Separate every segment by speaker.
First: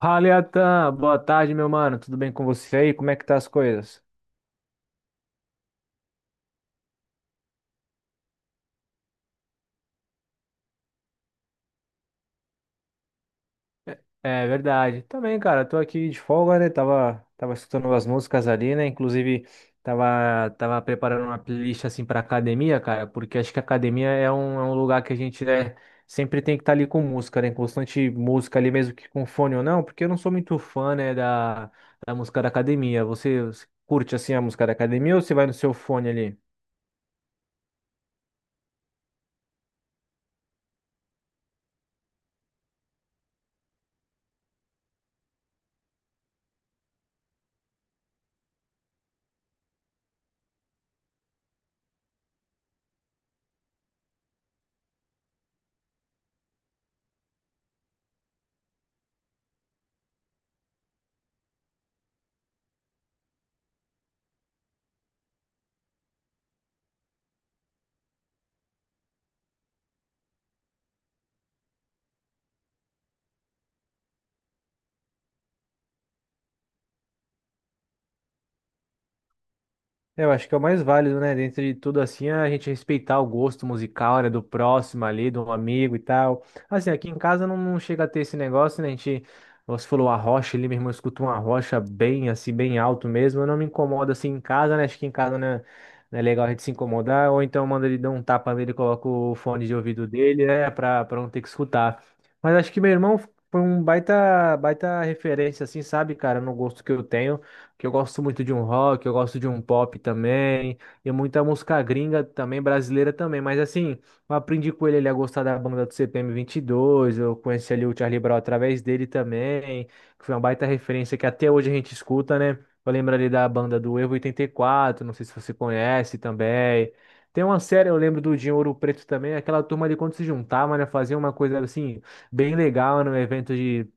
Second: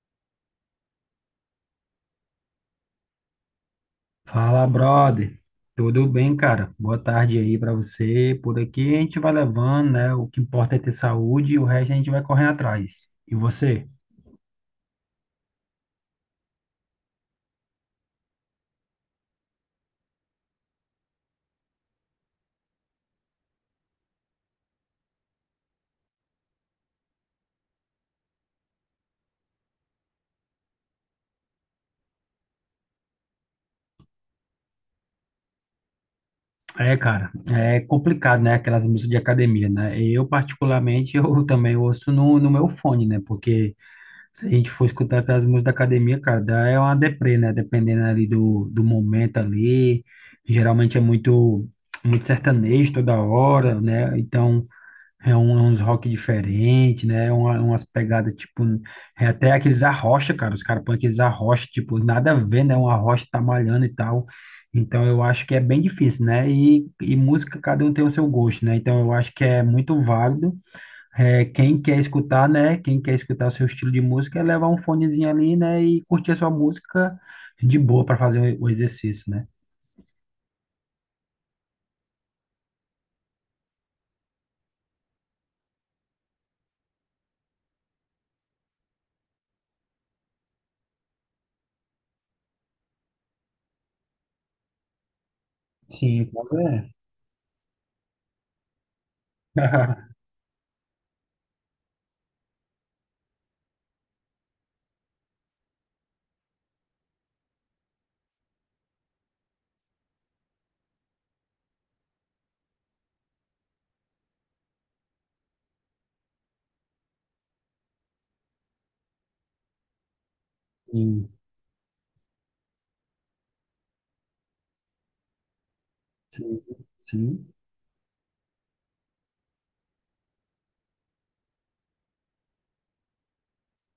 Speaker 1: Fala, Iatan. Boa tarde, meu mano. Tudo bem com você aí? Como é que tá as coisas?
Speaker 2: Fala, brother. Tudo bem, cara? Boa tarde aí pra você. Por aqui a gente vai levando, né? O que importa é ter saúde e o resto a gente vai correndo atrás. E você?
Speaker 1: É verdade. Também, cara, tô aqui de folga, né? Tava escutando umas músicas ali, né? Inclusive, tava preparando uma playlist assim pra academia, cara, porque acho que a academia é um lugar que a gente, né, sempre tem que estar ali com música, né? Constante música ali, mesmo que com fone ou não, porque eu não sou muito fã, né, da música da academia. Você curte assim a música da academia ou você vai no seu fone ali?
Speaker 2: É, cara, é complicado, né? Aquelas músicas de academia, né? Eu, particularmente, eu também ouço no meu fone, né? Porque se a gente for escutar aquelas músicas da academia, cara, dá é uma deprê, né? Dependendo ali do momento ali. Geralmente é muito, muito sertanejo toda hora, né? Então. É uns rock diferente, né? É umas pegadas, tipo, é até aqueles arrocha, cara. Os caras põem aqueles arrocha, tipo, nada a ver, né? Um arrocha tá malhando e tal. Então eu acho que é bem difícil, né? E música, cada um tem o seu gosto, né? Então eu acho que é muito válido. É, quem quer escutar, né? Quem quer escutar o seu estilo de música é levar um fonezinho ali, né? E curtir a sua música de boa para fazer o exercício, né?
Speaker 1: É, eu acho que é o mais válido, né? Dentro de tudo assim, é a gente respeitar o gosto musical, né, do próximo ali, do amigo e tal. Assim, aqui em casa não chega a ter esse negócio, né? A gente, você falou a rocha ali, meu irmão escuta uma rocha bem assim, bem alto mesmo. Eu não me incomodo assim em casa, né? Acho que em casa né, não é
Speaker 2: Sim,
Speaker 1: legal a
Speaker 2: mas
Speaker 1: gente se
Speaker 2: é.
Speaker 1: incomodar. Ou então manda ele dar um tapa nele, coloca o fone de ouvido dele, né? Pra não ter que escutar. Mas acho que meu irmão foi um baita, baita referência, assim, sabe, cara, no gosto que eu tenho que eu gosto muito de um rock, eu gosto de um pop também, e muita música gringa também, brasileira também, mas assim, eu aprendi com ele, a gostar da banda do CPM 22, eu conheci ali o Charlie Brown através dele também, que foi uma baita referência que
Speaker 2: Sim,
Speaker 1: até hoje a gente escuta, né? Eu lembro ali da banda do Evo 84, não sei se você conhece
Speaker 2: sim,
Speaker 1: também. Tem
Speaker 2: sim.
Speaker 1: uma série, eu lembro do Dinho Ouro Preto também, aquela turma ali quando se juntava, né? Fazia uma coisa assim, bem legal, num evento de,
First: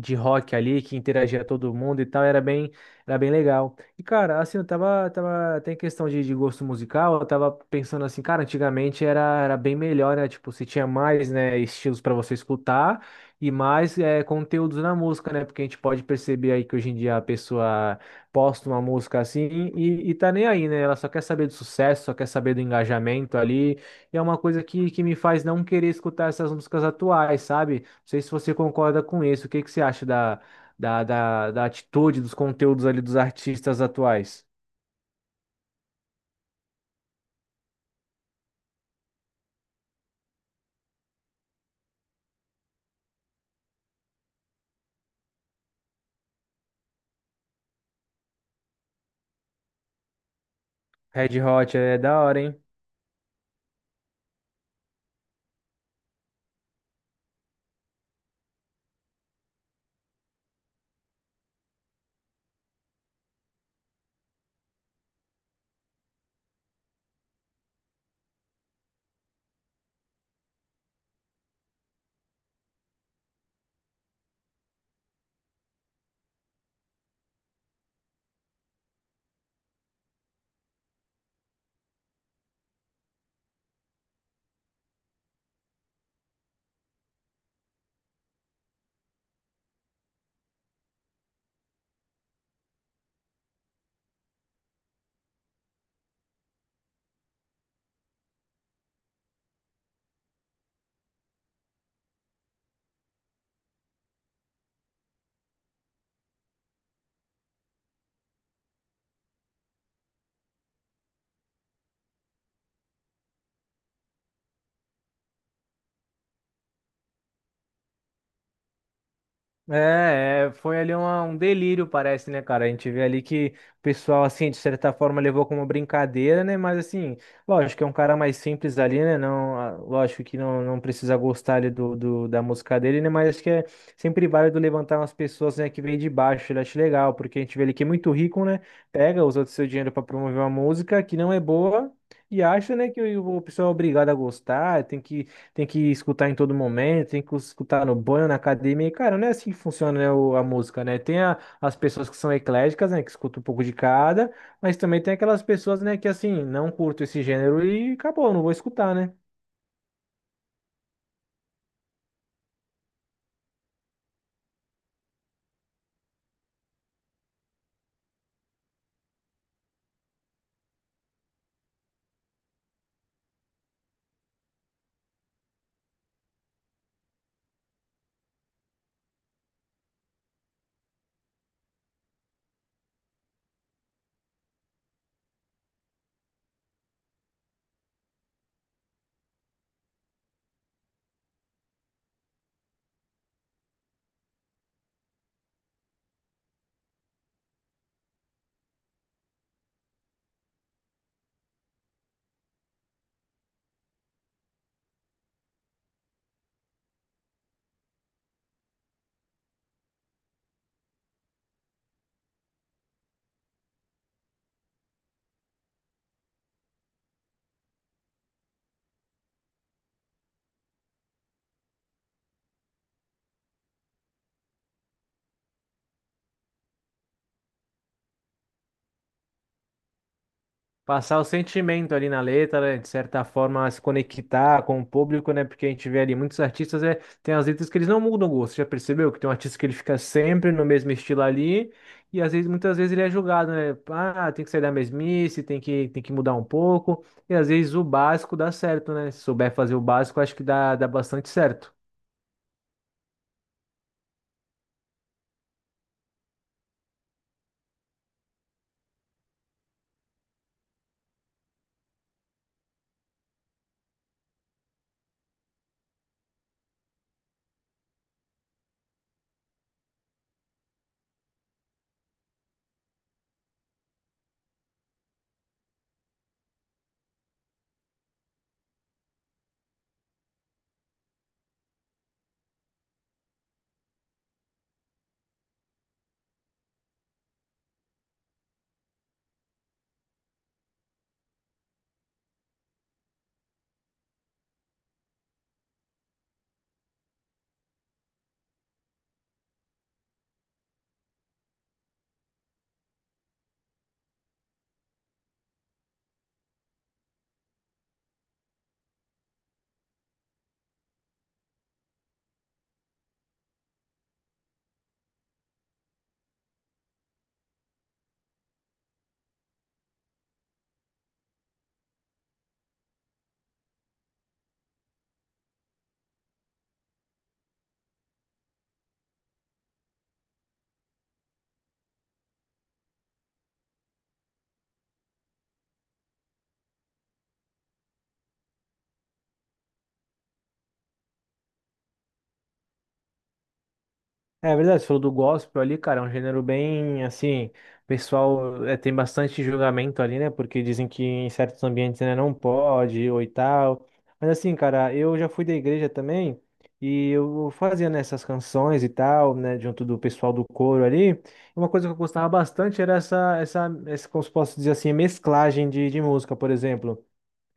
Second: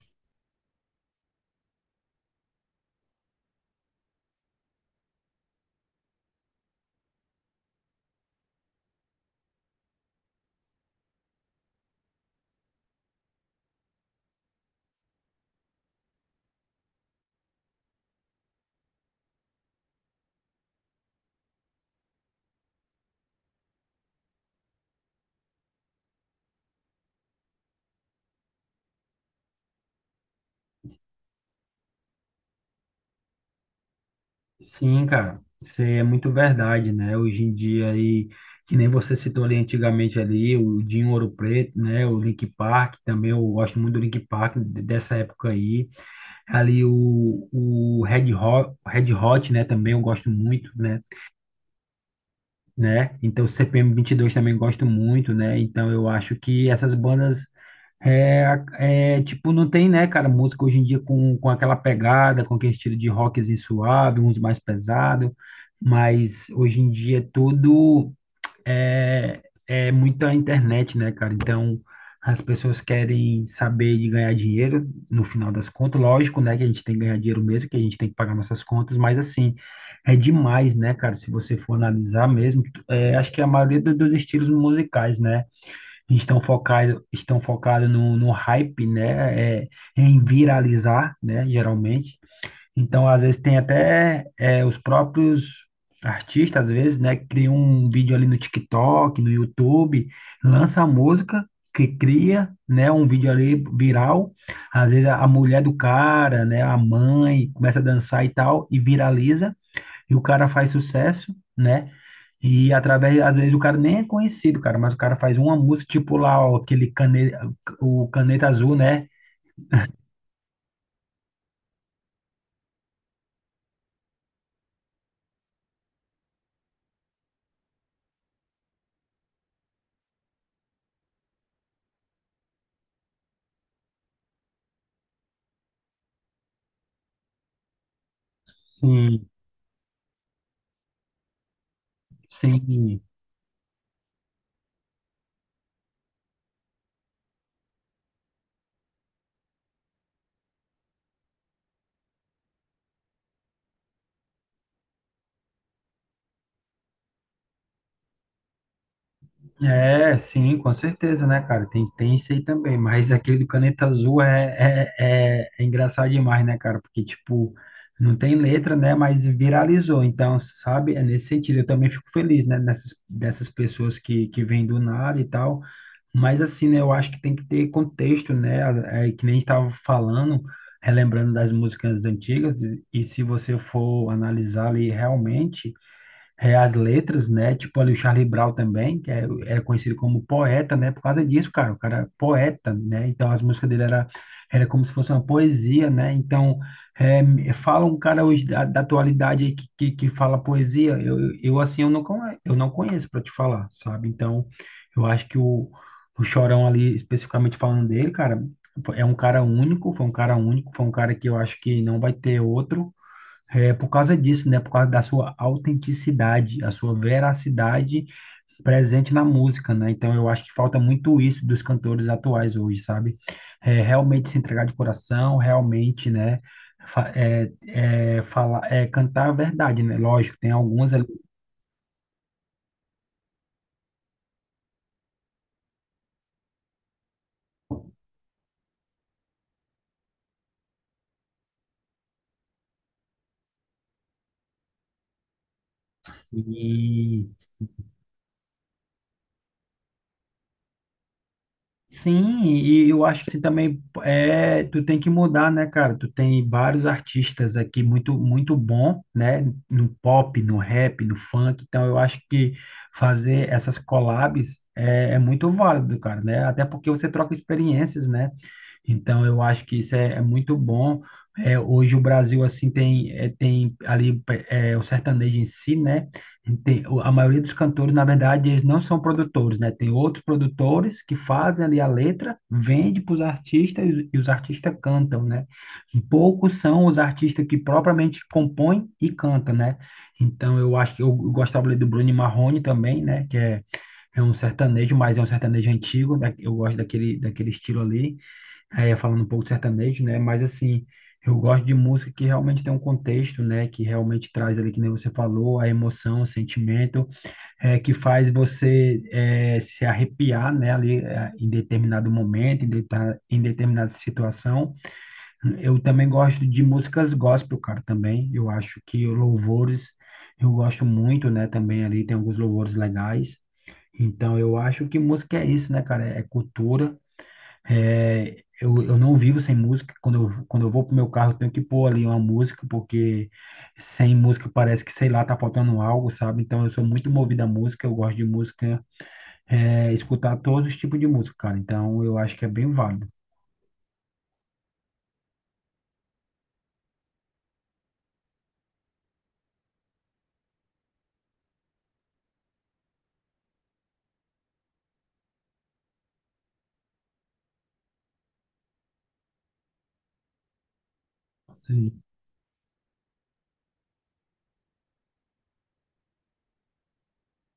Speaker 1: de rock ali, que interagia todo mundo e tal, era bem legal. E, cara, assim, eu tava até em questão de gosto musical, eu tava pensando assim, cara, antigamente era bem melhor, né? Tipo, você tinha mais, né, estilos para você escutar e mais é, conteúdos na música, né? Porque a gente pode perceber aí que hoje em dia a pessoa posta uma música assim e tá nem aí, né? Ela só quer saber do sucesso, só quer saber do engajamento ali. E é uma coisa que me faz não querer escutar essas músicas atuais, sabe? Não sei se você concorda com isso. O que que você acha da atitude, dos conteúdos ali dos artistas atuais.
Speaker 2: Sim, cara, isso aí é muito verdade, né? Hoje em dia aí, que nem você citou ali antigamente ali, o Dinho Ouro Preto, né? O link Park, também eu gosto muito do link Park dessa época aí. Ali o Red Hot, Red Hot, né? Também eu gosto muito, né?
Speaker 1: Red Hot é da hora, hein?
Speaker 2: né? Então, CPM dois também gosto muito, né? Então, eu acho que essas bandas, é, tipo, não tem, né, cara, música hoje em dia com aquela pegada, com aquele estilo de rockzinho suave, uns mais pesado, mas hoje em dia é tudo é, é muita internet, né, cara? Então, as pessoas querem saber de ganhar dinheiro, no final das contas, lógico, né, que a gente tem que ganhar dinheiro mesmo, que a gente tem que pagar nossas contas, mas assim, é demais, né, cara? Se você for analisar mesmo, acho que a maioria dos estilos musicais, né, estão focado no hype, né, em viralizar, né, geralmente. Então, às vezes, tem até os próprios artistas, às vezes, né, que criam um vídeo ali no TikTok, no YouTube, lança a música, que cria, né, um vídeo ali viral. Às vezes, a mulher do cara, né, a mãe, começa a dançar e tal, e viraliza, e o cara faz sucesso, né? E através, às vezes, o cara nem é conhecido, cara, mas o cara faz uma música, tipo lá, ó, aquele caneta, o Caneta Azul, né?
Speaker 1: Foi ali um delírio, parece, né, cara? A gente vê ali que o pessoal, assim, de certa forma levou como brincadeira, né? Mas, assim, lógico, é um cara mais simples ali, né? Não, ah, lógico que não, não precisa gostar ali da música dele, né? Mas acho que é sempre válido levantar umas pessoas, né, que vêm de baixo. Eu acho legal, porque a gente vê ali que é muito rico, né? Pega,
Speaker 2: Sim.
Speaker 1: usa o seu dinheiro para promover uma música que não é boa. E acha, né, que
Speaker 2: Sim,
Speaker 1: o pessoal é obrigado a gostar, tem que escutar em todo momento, tem que escutar no banho, na academia. E, cara, não é assim que funciona, né, a música, né? Tem as pessoas que são ecléticas, né, que escutam um pouco de cada, mas também tem aquelas pessoas, né, que assim, não curto esse gênero e acabou, não vou escutar, né?
Speaker 2: é, sim, com certeza, né, cara? Tem isso aí também, mas aquele do Caneta Azul é engraçado demais, né, cara? Porque, tipo, não tem letra, né, mas viralizou. Então, sabe, é nesse sentido. Eu também fico feliz, né, dessas pessoas que vêm do nada e tal. Mas, assim, né, eu acho que tem que ter contexto, né? É, que nem estava falando, relembrando das músicas antigas, e se você for analisar ali realmente as letras, né? Tipo ali o Charlie Brown também, que era conhecido como poeta, né? Por causa disso, cara, o cara é poeta, né? Então as músicas dele era como se fosse uma poesia, né? Então fala um cara hoje da atualidade aí que, fala poesia, assim eu eu não conheço para te falar, sabe? Então eu acho que o Chorão ali, especificamente falando dele, cara, é um cara único, foi um cara único, foi um cara que eu acho que não vai ter outro. É por causa disso, né? Por causa da sua autenticidade, a sua veracidade presente na música, né? Então eu acho que falta muito isso dos cantores atuais hoje, sabe? É, realmente se entregar de coração, realmente, né? Fa- É, falar, cantar a verdade, né? Lógico, tem algumas ali.
Speaker 1: Passar o sentimento ali na letra, né, de certa forma se conectar com o público, né? Porque a gente vê ali muitos artistas, é, tem as letras que eles não mudam o gosto. Já percebeu que tem um artista que ele fica sempre no mesmo estilo ali, e às vezes, muitas vezes ele é julgado, né? Ah, tem que sair da mesmice, tem que mudar um pouco. E
Speaker 2: Sim.
Speaker 1: às vezes o básico dá certo, né? Se souber fazer o básico, acho que dá bastante certo.
Speaker 2: Sim, e eu acho que assim, também tu tem que mudar, né, cara? Tu tem vários artistas aqui muito muito bom, né, no pop, no rap, no funk. Então eu acho que fazer essas collabs é muito válido, cara, né? Até porque você troca experiências, né? Então eu acho que isso é muito bom. É, hoje o Brasil assim tem ali o sertanejo em si, né? Tem, a maioria dos cantores, na verdade, eles não são produtores, né? Tem outros produtores que fazem ali a letra, vende para os artistas e os artistas cantam, né? Poucos são os artistas que propriamente compõem e cantam, né? Então, eu acho que eu gostava ali do Bruno Marrone também, né? Que é um sertanejo, mas é um sertanejo antigo, né? Eu gosto daquele estilo ali. É, falando um pouco de sertanejo, né? Mas assim, eu gosto de música que realmente tem um contexto, né? Que realmente traz ali, que nem você falou, a emoção, o sentimento, que faz você se arrepiar, né? Ali em determinado momento, em determinada situação. Eu também gosto de músicas gospel, cara, também. Eu acho que louvores, eu gosto muito, né? Também ali tem alguns louvores legais. Então, eu acho que música é isso, né, cara? É cultura. É, eu não vivo sem música. Quando eu vou pro meu carro, eu tenho que pôr ali uma música, porque sem música parece que, sei lá, tá faltando algo, sabe? Então eu sou muito movido à música, eu gosto de música, escutar todos os tipos de música, cara. Então eu acho que é bem válido.
Speaker 1: É verdade, você falou do gospel ali, cara, é um gênero bem assim, o pessoal é, tem bastante julgamento ali, né? Porque dizem que em certos ambientes né, não pode ou e tal. Mas assim, cara, eu já fui da igreja também e eu fazia nessas canções e tal, né, junto do pessoal do coro ali. Uma coisa que eu
Speaker 2: Sim,
Speaker 1: gostava bastante era essa, como se posso dizer assim, mesclagem de música, por exemplo.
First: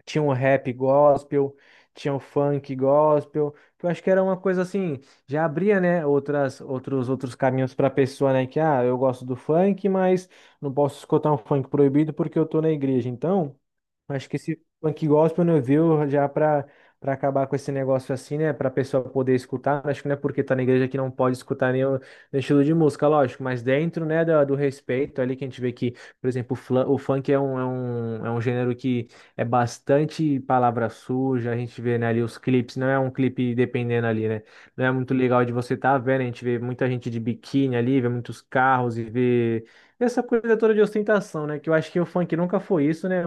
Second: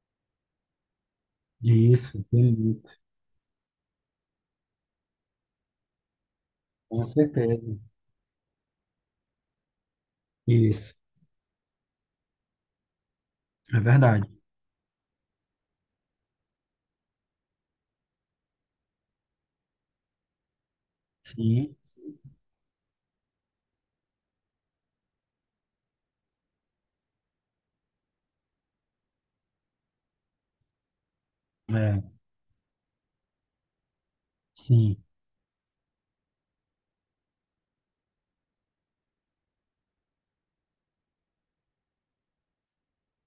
Speaker 1: Tinha um rap gospel, tinha
Speaker 2: isso,
Speaker 1: um funk
Speaker 2: entendi.
Speaker 1: gospel, que eu acho que era uma coisa assim, já abria, né,
Speaker 2: Com
Speaker 1: outros caminhos
Speaker 2: certeza.
Speaker 1: para a pessoa, né, que, ah, eu gosto do funk, mas não
Speaker 2: Isso.
Speaker 1: posso escutar um funk proibido porque eu tô na igreja. Então,
Speaker 2: É verdade.
Speaker 1: acho que esse funk gospel, né, viu, já para acabar com esse negócio assim, né, para a pessoa poder escutar, acho que não é porque tá na igreja que não pode escutar
Speaker 2: Sim.
Speaker 1: nenhum estilo de música, lógico, mas dentro, né, do respeito ali que a gente vê que, por exemplo, o, o funk é um gênero que é bastante palavra suja, a gente vê,
Speaker 2: É,
Speaker 1: né, ali os clipes, não é um clipe dependendo ali, né, não é
Speaker 2: sim.
Speaker 1: muito legal de você estar vendo, a gente vê muita gente de biquíni ali, vê muitos carros e vê essa coisa toda de ostentação, né, que eu acho que o funk nunca foi isso, né.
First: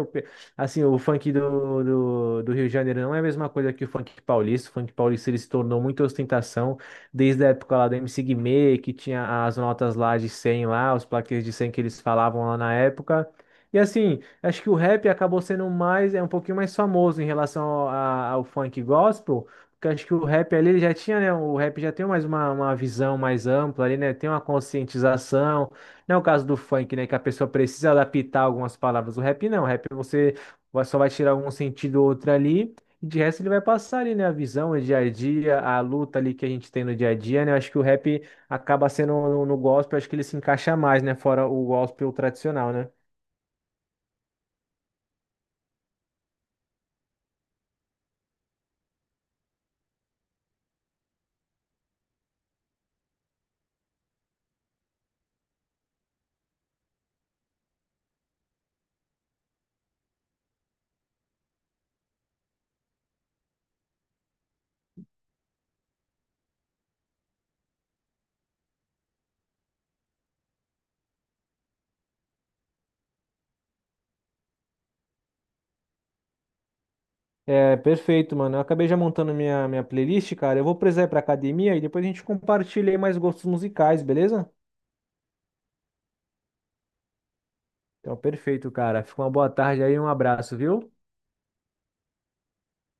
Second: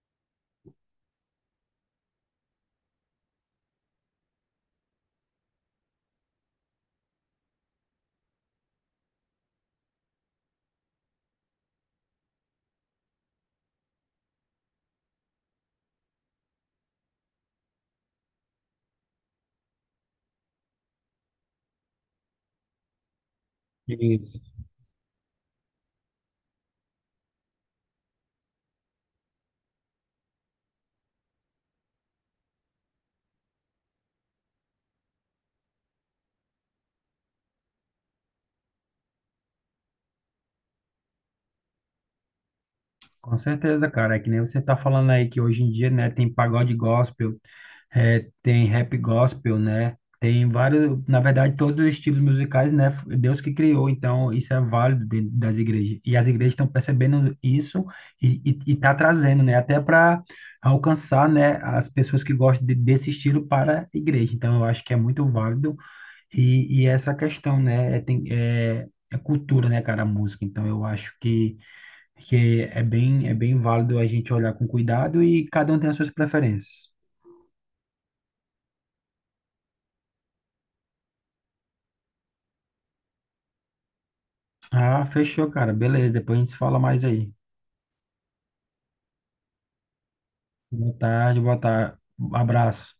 Speaker 1: Assim, o funk do Rio de Janeiro não é a mesma coisa que o funk paulista. O funk paulista ele se tornou muita ostentação desde a época lá do MC Guimê, que tinha as notas lá de 100 lá, os plaquês de 100 que eles falavam lá na época. E assim, acho que o rap acabou sendo mais, é um pouquinho mais famoso em relação ao, ao funk gospel, porque acho que o rap ali ele já tinha, né? O rap já tem mais uma visão mais ampla ali, né? Tem uma
Speaker 2: Isso.
Speaker 1: conscientização. Não é o caso do funk, né? Que a pessoa precisa adaptar algumas palavras. O rap não. O rap você só vai tirar um sentido ou outro ali. E de resto ele vai passar ali, né? A visão, o dia a dia, a luta ali que a gente tem no dia a dia, né? Eu acho que o rap acaba sendo no, no gospel, acho que ele se encaixa mais, né? Fora o gospel tradicional, né?
Speaker 2: Com certeza, cara. É que nem você tá falando aí que hoje em dia, né, tem pagode gospel. É, tem rap gospel, né? Tem vários, na verdade, todos os estilos musicais, né? Foi Deus que criou, então isso é válido dentro das igrejas. E as igrejas estão percebendo isso e tá trazendo, né? Até para alcançar, né? As pessoas que gostam desse estilo para a igreja. Então eu acho que é muito válido e essa questão, né? É, tem, é cultura, né, cara, a música. Então eu acho que é bem válido a gente olhar com cuidado e cada um tem as suas preferências.
Speaker 1: É, perfeito, mano. Eu acabei já montando minha playlist, cara. Eu vou precisar ir pra academia e depois a gente compartilha aí mais gostos musicais, beleza?
Speaker 2: Ah, fechou, cara. Beleza. Depois a gente se fala mais aí.
Speaker 1: Então, perfeito, cara. Fica uma boa tarde aí, e um abraço, viu?
Speaker 2: Boa tarde, boa tarde. Abraço.